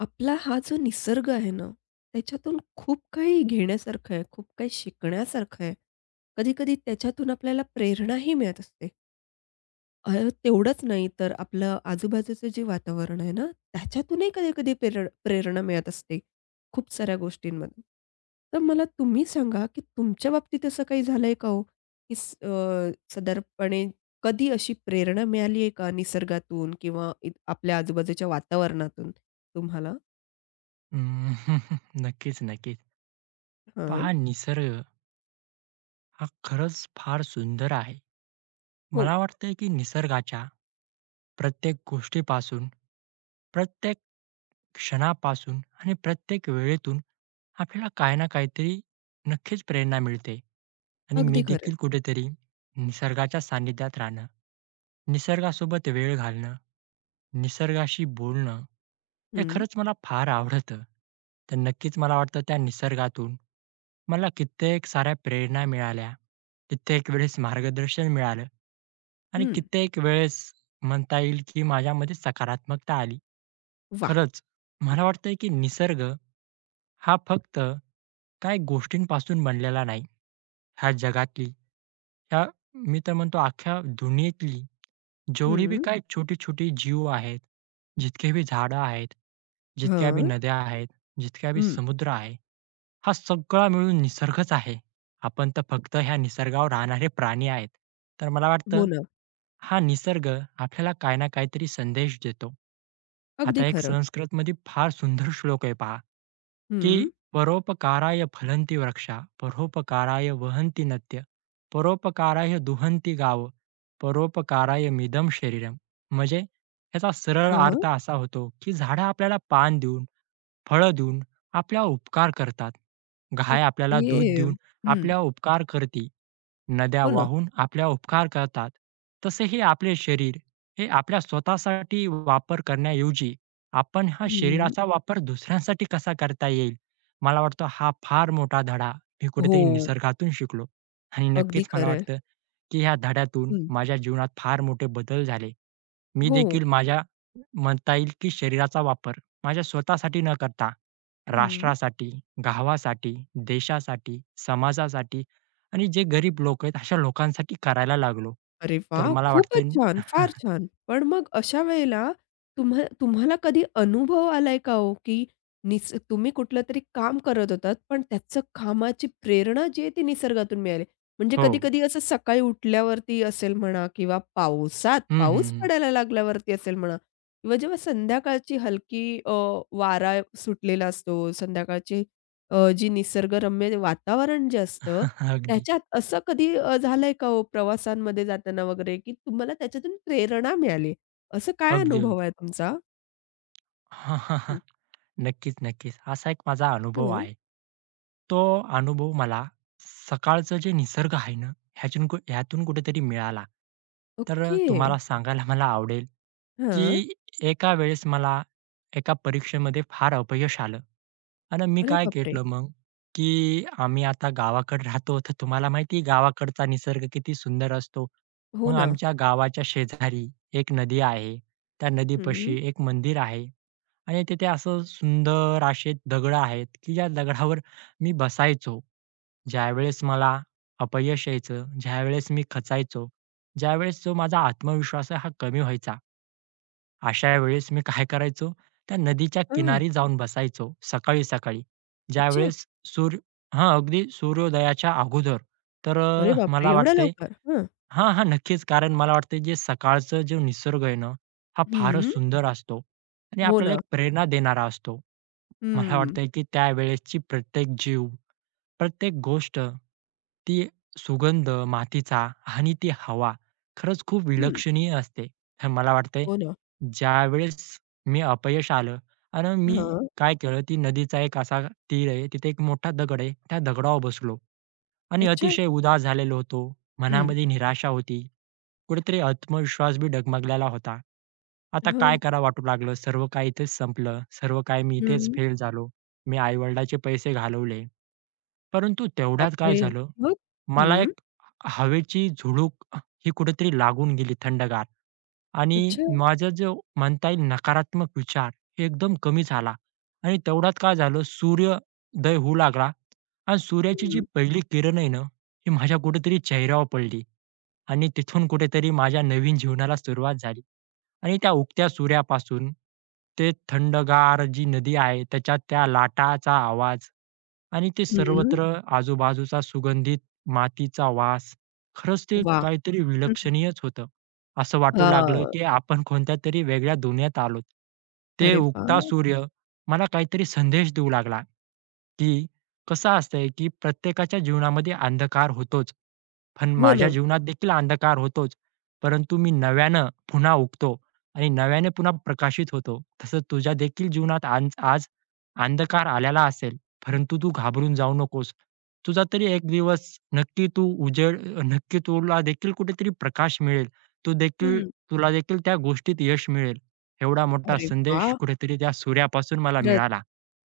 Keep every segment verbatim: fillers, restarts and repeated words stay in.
आपला हा जो निसर्ग आहे ना, त्याच्यातून खूप काही घेण्यासारखं आहे, खूप काही शिकण्यासारखं आहे. कधी-कधी त्याच्यातून आपल्याला प्रेरणाही मिळत असते. अ, तेवढंच नाही तर आपलं आजूबाजूचं जे वातावरण आहे ना, त्याच्यातूनही कधी-कधी प्रेर प्रेरणा मिळत असते, खूप साऱ्या गोष्टींमधून. तर मला तुम्ही सांगा, की तुमच्या बाबतीत असं काही झालंय का हो? की स अ, साधारणपणे कधी अशी प्रेरणा मिळाली आहे का निसर्गातून किंवा इत आपल्या आजूबाजूच्या वातावरणातून तुम्हाला? अं, नक्कीच, नक्कीच. पहा निसर्ग हा खरंच फार सुंदर आहे. हो, मला वाटतंय की निसर्गाच्या प्रत्येक गोष्टीपासून, प्रत्येक क्षणापासून आणि प्रत्येक वेळेतून आपल्याला काही ना काहीतरी नक्कीच प्रेरणा मिळते. आणि मी अगदी खरं आहे. देखील कुठेतरी निसर्गाच्या सानिध्यात राहणं, निसर्गासोबत वेळ घालणं, निसर्गाशी बोलणं हे हं, खरंच मला फार आवडतं. तर नक्कीच मला वाटतं त्या निसर्गातून मला कित्येक साऱ्या प्रेरणा मिळाल्या. कित्येक वेळेस मार्गदर्शन मिळालं आणि हं. कित्येक वेळेस म्हणता येईल, की माझ्यामध्ये सकारात्मकता आली. वाह! खरंच मला वाटतंय, की निसर्ग हा फक्त काही गोष्टींपासून बनलेला नाही. ह्या जगातली, ह्या मी तर म्हणतो अख्ख्या दुनियेतली जेवढे बी हं. हं. छोटी छोटी छोटे जीव आहेत, जितके बी झाडं आहेत, जितक्या बी हां. नद्या आहेत, जितका बी समुद्र आहे, हा सगळा मिळून निसर्गच आहे. आपण तर फक्त ह्या निसर्गावर राहणारे प्राणी आहेत. तर मला हो वाटतं ना, हा निसर्ग आपल्याला काही ना काहीतरी संदेश देतो. अगदी आता एक खरं. संस्कृतमध्ये फार सुंदर श्लोक आहे पहा, हम्म, की "परोपकाराय फलंती वृक्षा, परोपकाराय वहन्ति नद्यः, परोपकाराय दुहन्ति गावः, परोपकाराय मिदं शरीरम्." म्हणजे याचा सरळ हं. अर्थ असा होतो, की झाडं आपल्याला पान देऊन फळं देऊन आपल्या उपकार करतात. गाय आपल्याला दूध ओके. देऊन हं. आपल्या उपकार करते. नद्या हो ना. वाहून आपल्या उपकार करतात. तसे हे आपले शरीर हे आपल्या स्वतःसाठी वापर करण्याऐवजी आपण हा हं. शरीराचा वापर दुसऱ्यांसाठी कसा करता येईल, मला वाटतं हा फार मोठा धडा मी कुठेतरी हो, निसर्गातून शिकलो आणि अगदी नक्कीच मला खरं आहे. वाटतं, की ह्या धड्यातून माझ्या जीवनात फार मोठे बदल झाले. मी हो. देखील माझ्या म्हणता येईल की शरीराचा वापर माझ्या स्वतःसाठी न करता हं. राष्ट्रासाठी, गावासाठी, देशासाठी, समाजासाठी आणि जे गरीब लोक आहेत अशा लोकांसाठी करायला लागलो. अरे तर वाह! मला खूपच वाटतंय छान, फार छान. पण मग अशा वेळेला तुम्हा तुम्हाला कधी अनुभव आलाय का हो, की निस तुम्ही कुठलंतरी काम करत होतात, पण त्याचं कामाची प्रेरणा जी आहे ती निसर्गातून मिळाली. म्हणजे हो. कधी-कधी असं सकाळी उठल्यावरती असेल म्हणा किंवा पावसात, हं, हं, पाऊस हं. पडायला लागल्यावरती असेल म्हणा किंवा जेव्हा संध्याकाळची हलकी अ, वारा सुटलेला असतो, संध्याकाळची अ, जी निसर्गरम्य वातावरण जे असतं, अगदी, त्याच्यात असं कधी अ, झालंय का हो प्रवासांमध्ये जाताना वगैरे, की तुम्हाला त्याच्यातून प्रेरणा मिळाली? असं काय अगदी, अनुभव अगदी. आहे तुमचा? हं. नक्कीच, नक्कीच. असा एक माझा अनुभव हं. आहे. तो अनुभव मला सकाळचं जे निसर्ग आहे ना, ह्याच्यातून ह्यातून कुठेतरी मिळाला. तर ओके. तुम्हाला सांगायला मला आवडेल हां. की एका वेळेस मला एका परीक्षेमध्ये फार अपयश आलं आणि मी अरे काय बापरे! केलं मग, की आम्ही आता गावाकडे राहतो, तर तुम्हाला माहिती आहे गावाकडचा निसर्ग किती सुंदर असतो. हो मग ना. आमच्या गावाच्या शेजारी एक नदी आहे. त्या नदीपाशी हं. एक मंदिर आहे आणि तिथे असं सुंदर असे दगडं आहेत, की ज्या दगडावर मी बसायचो. ज्यावेळेस मला अपयश यायचं, ज्यावेळेस मी खचायचो, ज्यावेळेस जो माझा आत्मविश्वास आहे हा कमी व्हायचा. अशा वेळेस मी काय करायचो, त्या नदीच्या हां. किनारी जाऊन बसायचो सकाळी-सकाळी. अच्छा. ज्यावेळेस सूर्य हां, अगदी सूर्योदयाच्या अगोदर. तर अरे अ, बापरे! मला एवढ्या वाटतंय लवकर? हं. हां, हां, नक्कीच. कारण मला वाटतंय जे सकाळचं जो निसर्ग आहे ना, हा फारच हं. सुंदर असतो आणि हो आपल्याला ना. एक प्रेरणा देणारा असतो. मला हं. वाटतंय की त्यावेळेसची प्रत्येक जीव, प्रत्येक गोष्ट, ती सुगंध मातीचा आणि ती हवा खरंच खूप हं. विलक्षणीय असते. तर मला वाटतंय हो ना. ज्यावेळेस मी अपयश आलं आणि मी हां. काय केलं, ती नदीचा एक असा तीर आहे, तिथे एक मोठा दगड आहे, त्या दगडावर बसलो आणि अच्छा. अतिशय उदास झालेलो होतो. हं. मनामध्ये निराशा होती. कुठेतरी आत्मविश्वास बी डगमगलेला होता. आता काय हां. करावं वाटू लागलं, सर्व काही इथेच संपलं, सर्व काही मी इथेच हं. फेल झालो. मी आई पैसे घालवले. परंतु तेवढ्यात काय बापरे! झालं, मग? मला हं. एक हवेची झुळूक ही कुठेतरी लागून गेली थंडगार. आणि अच्छा. माझा जो म्हणता येईल नकारात्मक विचार एकदम कमी झाला आणि तेवढ्यात काय झालं सूर्योदय होऊ लागला आणि सूर्याची जी हं. पहिली किरण आहे ना, ती माझ्या कुठेतरी चेहऱ्यावर पडली आणि तिथून कुठेतरी माझ्या नवीन जीवनाला सुरुवात झाली आणि त्या उगत्या सूर्यापासून ते थंडगार जी नदी आहे त्याच्यात त्या लाटाचा आवाज आणि ते हं. सर्वत्र आजूबाजूचा सुगंधित मातीचा वास खरंच ते वाह! काहीतरी विलक्षणीयच होतं. असं वाटू लागलं, हां. की आपण कोणत्या तरी वेगळ्या दुनियेत आलोत. ते अरे उगता वाह! सूर्य मला काहीतरी संदेश देऊ लागला, की कसं असतंय, की प्रत्येकाच्या जीवनामध्ये अंधकार होतोच. पण हो माझ्या ना. जीवनात देखील अंधकार होतोच, परंतु मी नव्यानं पुन्हा उगतो आणि नव्याने पुन्हा प्रकाशित होतो. तसं तुझ्या देखील जीवनात आज आज अंधकार आलेला असेल, परंतु तू घाबरून जाऊ नकोस. तुझा तरी एक दिवस नक्की तू उजेड नक्की तुला देखील कुठेतरी प्रकाश मिळेल. तू देखील हं. तुला देखील त्या गोष्टीत यश मिळेल. एवढा मोठा अरे संदेश वाह! कुठेतरी त्या सूर्यापासून मला खरंच. मिळाला.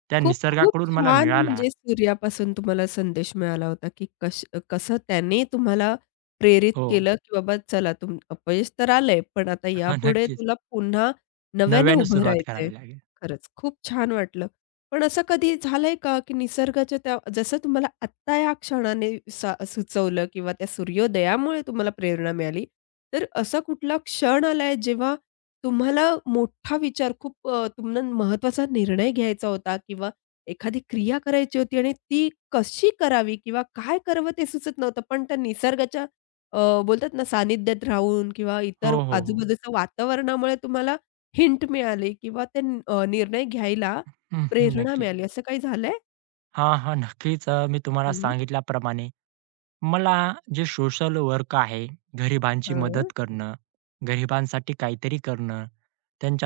त्या खूप, खूप निसर्गाकडून मला छान मिळाला. म्हणजे सूर्यापासून तुम्हाला संदेश मिळाला होता, की कश कसं त्याने तुम्हाला प्रेरित हो. केलं, की बाबा चला तुम अपयश तर आलंय, पण आता हां, यापुढे नक्कीच. तुला पुन्हा नव्याने नव्याने उभं सुरुवात राहायचंय. करावी लागेल. खरंच खूप छान वाटलं. पण असं कधी झालंय का, की निसर्गाच्या त्या जसं तुम्हाला आत्ता या क्षणाने सा सुचवलं किंवा त्या सूर्योदयामुळे तुम्हाला प्रेरणा मिळाली, तर असा कुठला क्षण आलाय जेव्हा तुम्हाला मोठा विचार खूप अ, तुम्हाला महत्त्वाचा निर्णय घ्यायचा होता किंवा एखादी क्रिया करायची होती आणि ती कशी करावी किंवा काय करावं ते सुचत नव्हतं. पण त्या निसर्गाच्या अ, बोलतात ना सानिध्यात राहून किंवा हो, इतर हो, हो. आजूबाजूच्या वातावरणामुळे तुम्हाला हिंट मिळाली किंवा ते न- अ, निर्णय घ्यायला हं, हं. प्रेरणा नक्कीच. मिळाली. असं काही झालंय? हां, हां. नक्कीच अ, मी तुम्हाला हं. सांगितल्याप्रमाणे मला जे सोशल वर्क आहे, गरिबांची हां. मदत करणं, गरिबांसाठी काहीतरी करणं,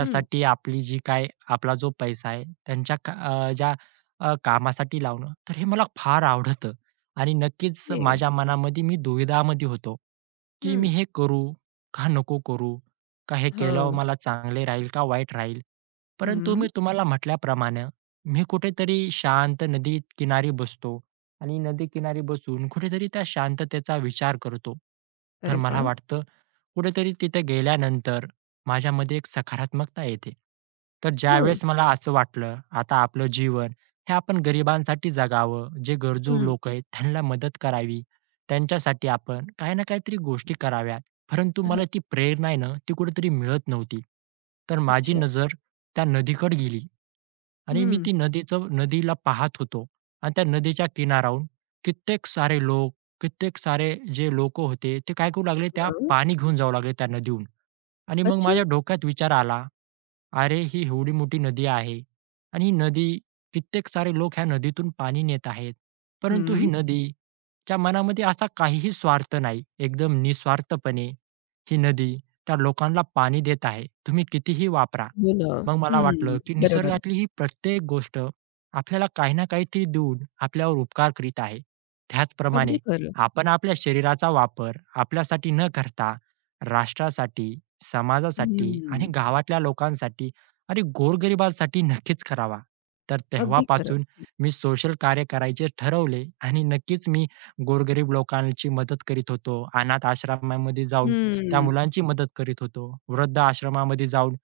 हं. आपली जी काय आपला जो पैसा आहे, त्यांच्या का अ, ज्या अ, कामासाठी लावणं, तर हे मला फार आवडतं आणि नक्कीच ओके. माझ्या मनामध्ये मी दुविधामध्ये होतो, की मी हं. हे करू का नको करू? का हे केल्यावर हां. मला चांगले राहील का वाईट राहील? परंतु हं. मी तुम्हाला म्हटल्याप्रमाणे मी कुठेतरी शांत नदीत किनारी बसतो. आणि नदीकिनारी बसून कुठेतरी त्या शांततेचा विचार करतो. अरे तर मला वाह! वाटतं, कुठेतरी तिथे गेल्यानंतर माझ्यामध्ये एक सकारात्मकता येते. तर हं. ज्यावेळेस मला असं वाटलं, आता आपलं जीवन हे आपण गरिबांसाठी जगावं, जे गरजू हं. लोक आहेत त्यांना मदत करावी, त्यांच्यासाठी आपण काही ना काहीतरी गोष्टी कराव्यात. परंतु हां. मला ती प्रेरणा आहे ना, ती कुठेतरी मिळत नव्हती. तर माझी अच्छा. नजर त्या नदीकडे गेली आणि मी हं. ती नदीचं नदीला पाहत होतो आणि त्या नदीच्या किनाऱ्याहून कित्येक सारे लोक कित्येक सारे जे लोकं होते, ते काय करू लागले, त्या हां. पाणी घेऊन जाऊ लागले त्यांना देऊन आणि मग अच्छा. माझ्या डोक्यात विचार आला, अरे, ही एवढी मोठी नदी आहे आणि ही नदी कित्येक सारे लोक ह्या नदीतून पाणी नेत आहेत. परंतु ही हं. हं, हं. नदीच्या मनामध्ये असा काहीही स्वार्थ नाही. एकदम निस्वार्थपणे ही नदी त्या लोकांना पाणी देत आहे. तुम्ही कितीही वापरा. हो ना. मग मला हं. वाटलं, की बरोबर. निसर्गातली ही प्रत्येक गोष्ट आपल्याला काही ना काहीतरी देऊन आपल्यावर उपकार करीत आहे. त्याचप्रमाणे अगदी खरं. आपण आपल्या शरीराचा वापर आपल्यासाठी न करता राष्ट्रासाठी समाजासाठी आणि हं. गावातल्या लोकांसाठी आणि गोरगरिबांसाठी नक्कीच करावा. तर अगदी खरं. तेव्हापासून मी सोशल कार्य करायचे ठरवले आणि नक्कीच मी गोरगरीब लोकांची मदत करीत होतो. अनाथ आश्रमामध्ये जाऊन त्या हं. मुलांची मदत करीत होतो. वृद्ध आश्रमामध्ये जाऊन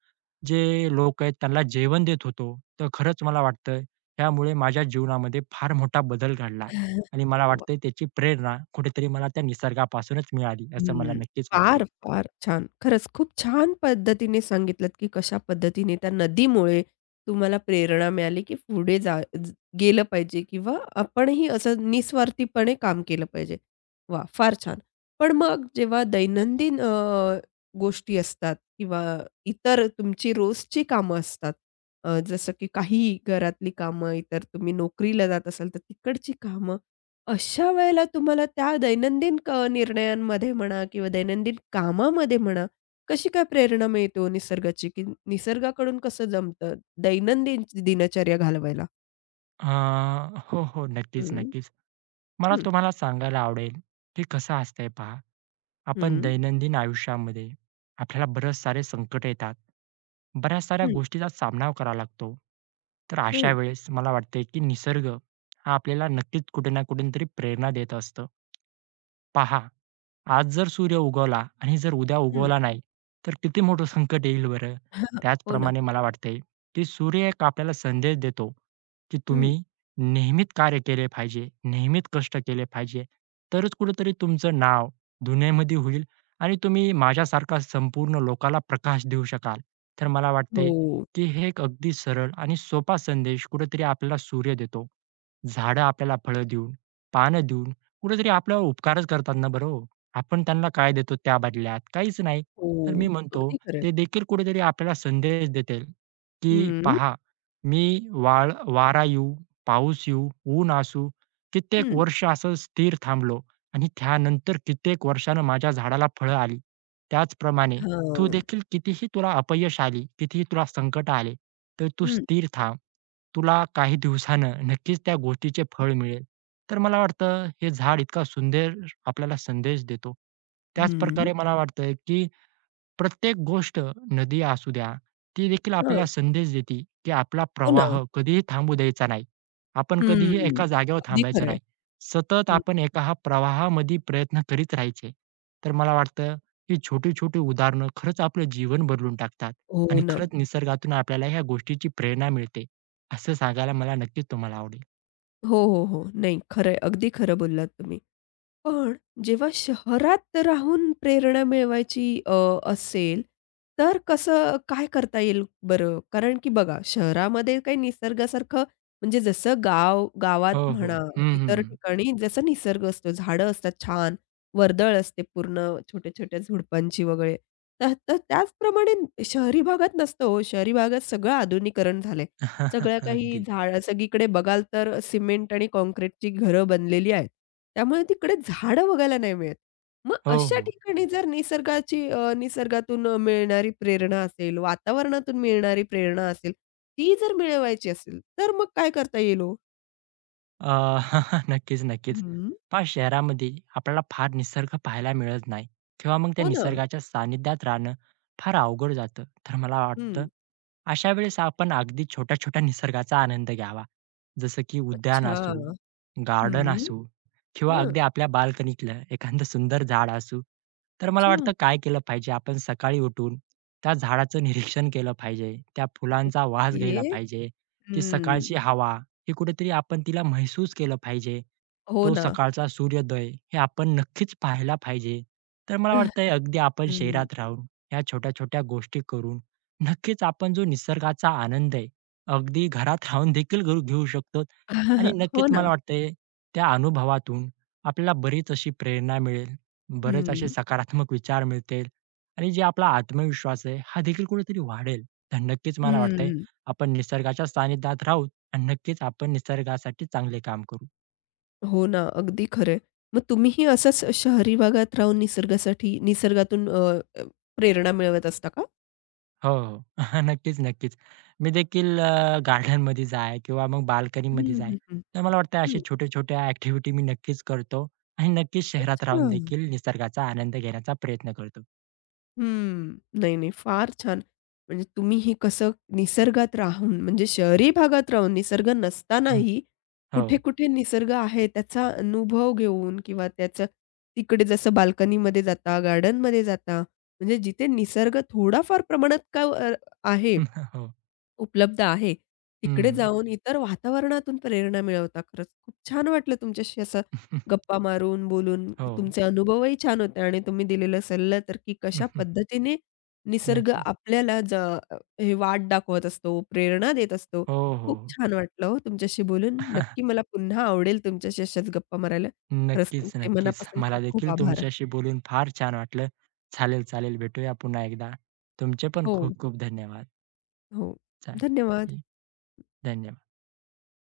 जे लोक आहेत त्यांना जेवण देत होतो. तर खरंच मला वाटतं त्यामुळे माझ्या जीवनामध्ये फार मोठा बदल घडला आणि मला वा वाटतंय त्याची प्रेरणा कुठेतरी मला त्या निसर्गापासूनच मिळाली असं मला हं. नक्कीच फार, वाटतंय. फार छान. खरंच खूप छान पद्धतीने सांगितलत, की कशा पद्धतीने त्या नदीमुळे तुम्हाला प्रेरणा मिळाली, की पुढे जा ज गेलं पाहिजे किंवा आपणही असं निस्वार्थीपणे काम केलं पाहिजे. वा फार छान. पण मग जेव्हा दैनंदिन अ, गोष्टी असतात किंवा इतर तुमची रोजची कामं असतात, अ, जसं की काही घरातली कामं, इतर तुम्ही नोकरीला जात असाल, तर तिकडची कामं अशा वेळेला तुम्हाला त्या दैनंदिन क निर्णयांमध्ये म्हणा किंवा दैनंदिन कामामध्ये म्हणा, कशी काय प्रेरणा मिळते हो निसर्गाची? की निसर्गाकडून कसं जमतं दैनंदिन दिनचर्या घालवायला? अ, हो, हो. नक्कीच, हं, नक्कीच. मला हं, तुम्हाला सांगायला आवडेल, की कसं असतंय पहा, आपण हं, दैनंदिन आयुष्यामध्ये आपल्याला बरेच सारे संकट येतात. बऱ्याच साऱ्या हं, गोष्टीचा सामना करावा लागतो. तर अशा हं, वेळेस मला वाटतंय, की निसर्ग हा आपल्याला नक्कीच कुठे ना कुठेतरी प्रेरणा देत असतो. पहा, आज जर सूर्य उगवला आणि जर उद्या हं. उगवला नाही, तर किती मोठं संकट येईल बरं? हो ना. त्याचप्रमाणे मला वाटतंय, की सूर्य एक आपल्याला संदेश देतो, की हं. तुम्ही नेहमीच कार्य केले पाहिजे, नेहमीच कष्ट केले पाहिजे, तरच कुठेतरी तुमचं नाव दुनियेमध्ये होईल आणि तुम्ही माझ्यासारखा संपूर्ण लोकाला प्रकाश देऊ शकाल. तर मला वाटतंय, हो, की हे एक अगदी सरळ आणि सोपा संदेश कुठेतरी आपल्याला सूर्य देतो. झाडं आपल्याला फळं देऊन, पानं देऊन कुठेतरी आपल्यावर उपकारच करतात ना बरं हो. आपण त्यांना काय देतो त्या बदल्यात? काहीच नाही. हो. तर मी म्हणतो अगदी खरं ते देखील कुठेतरी आपल्याला संदेश देतील, की हं, "पहा, मी वाळ वारा येऊ, पाऊस येऊ, ऊन असू, कित्येक हं. वर्ष असं स्थिर थांबलो आणि त्यानंतर कित्येक वर्षानं माझ्या झाडाला फळं आली." त्याचप्रमाणे तू हां. देखील कितीही तुला अपयश आली, कितीही तुला संकट आले, तर तू हं, स्थिर थांब. तुला काही दिवसानं नक्कीच त्या गोष्टीचे फळ मिळेल. तर मला वाटतं हे झाड इतका सुंदर आपल्याला संदेश देतो. हं. त्याचप्रकारे मला वाटतं, की प्रत्येक गोष्ट नदी असू द्या, ती देखील आपल्याला हां. संदेश देते, की आपला हो ना. प्रवाह कधीही थांबू द्यायचा नाही. आपण कधीही हं. एका जागेवर अगदी थांबायचं खरं नाही. सतत हं. आपण एका हा प्रवाहामध्ये प्रयत्न करीत राहायचे. तर मला वाटतं, ही छोटी-छोटी उदाहरणं खरंच आपलं जीवन बदलून टाकतात हो आणि ना. खरंच निसर्गातून आपल्याला ह्या गोष्टीची प्रेरणा मिळते. असं सांगायला मला नक्कीच तुम्हाला आवडेल. हो, हो, हो. नाही खरं अगदी खरं बोललात तुम्ही. पण जेव्हा शहरात राहून प्रेरणा मिळवायची अ, असेल, तर कसं काय करता येईल बरं? कारण की बघा, शहरामध्ये काही निसर्गासारखं म्हणजे जसं गाव गावात हो, हो. म्हणा, हं, हं. इतर ठिकाणी जसा निसर्ग असतो, झाडं असतात छान, वर्दळ असते पूर्ण छोट्या-छोट्या झुडपांची वगैरे. तर तर त्याचप्रमाणे शहरी भागात नसतं हो, शहरी भागात सगळं आधुनिकरण झालंय. सगळं काही अगदी. झाड सगळीकडे बघाल तर सिमेंट आणि काँक्रीटची घरं बनलेली आहेत. त्यामुळे तिकडे झाडं बघायला नाही मिळत. मग हो, अशा हो. ठिकाणी जर निसर्गाची अ, निसर्गातून अ, मिळणारी प्रेरणा असेल, वातावरणातून मिळणारी प्रेरणा असेल, ती जर मिळवायची असेल, तर मग काय करता येईल ओ? अ, नक्कीच, नक्कीच. हं. पहा शहरामध्ये आपल्याला फार निसर्ग पाहायला मिळत नाही किंवा मग त्या हो ना. निसर्गाच्या सानिध्यात राहणं फार अवघड जातं. तर मला वाटतं हं. अशा वेळेस आपण अगदी छोट्या-छोट्या निसर्गाचा आनंद घ्यावा. जसं की उद्यान अच्छा. असू, गार्डन हं. असू किंवा हां. अगदी आपल्या बाल्कनीतलं एखादं सुंदर झाड असू. तर मला अच्छा. वाटतं काय केलं पाहिजे आपण सकाळी उठून त्या झाडाचं निरीक्षण केलं पाहिजे. त्या फुलांचा वास घ्यायला ये पाहिजे. ती हं. सकाळची हवा हे कुठेतरी आपण तिला महसूस केलं पाहिजे. हो तो ना. सकाळचा सूर्योदय हे आपण नक्कीच पाहायला पाहिजे. तर मला वाटतंय अगदी आपण हं. शहरात राहून ह्या छोट्या-छोट्या गोष्टी करून नक्कीच आपण जो निसर्गाचा आनंद आहे, अगदी घरात राहून देखील घ घेऊ शकतो आणि हो नक्कीच ना. मला वाटतंय त्या अनुभवातून आपल्याला बरीच अशी प्रेरणा मिळेल, बरेच असे हं. सकारात्मक विचार मिळतील आणि जे आपला आत्मविश्वास आहे, हा देखील कुठेतरी वाढेल. तर नक्कीच मला वाटतंय हं. आपण निसर्गाच्या सानिध्यात राहू आणि नक्कीच आपण निसर्गासाठी चांगले काम करू. हो ना, अगदी खरं आहे. मग तुम्हीही असाच शहरी भागात राहून निसर्गासाठी निसर्गातून अ, अ, प्रेरणा मिळवत असता का? हो, हो. नक्कीच, नक्कीच. मी देखील अ, गार्डनमध्ये जा किंवा मग बाल्कनीमध्ये हं, जा. हं, हं. तर मला वाटतं अशा हं. छोट्या-छोट्या ॲक्टिव्हिटी मी नक्कीच करतो आणि नक्कीच शहरात अच्छा. राहून देखील निसर्गाचा आनंद घेण्याचा प्रयत्न करतो. हं. नाही, नाही. फार छान. म्हणजे तुम्हीही कसं निसर्गात राहून म्हणजे शहरी भागात राहून निसर्ग हं, नसतानाही हो. कुठे-कुठे निसर्ग आहे त्याचा अनुभव घेऊन किंवा त्याचं तिकडे जसं बाल्कनीमध्ये जाता, गार्डनमध्ये जाता, म्हणजे जिथे निसर्ग थोडाफार प्रमाणात का अ, आहे हो. उपलब्ध आहे. तिकडे हो. हं. जाऊन इतर वातावरणातून प्रेरणा मिळवता खरंच. खूप छान वाटलं तुमच्याशी असं गप्पा मारून, बोलून. हो. तुमचे अनुभवही छान होते आणि तुम्ही दिलेला सल्ला तर की कशा पद्धतीने निसर्ग नक्कीच. आपल्याला ज अ, हे वाट दाखवत असतो, प्रेरणा देत असतो. हो, हो. खूप छान वाटलं हो तुमच्याशी बोलून. नक्की मला पुन्हा आवडेल तुमच्याशी अशाच गप्पा मारायला. खरंच नक्कीच, तुमचे नक्कीच. मनापासून मला खूप खूप देखील आभार. तुमच्याशी बोलून फार छान वाटलं. चालेल, चालेल. भेटूया पुन्हा एकदा. तुमचे पण हो, खूप खूप धन्यवाद. हो. चालेल. धन्यवाद. धन्यवाद.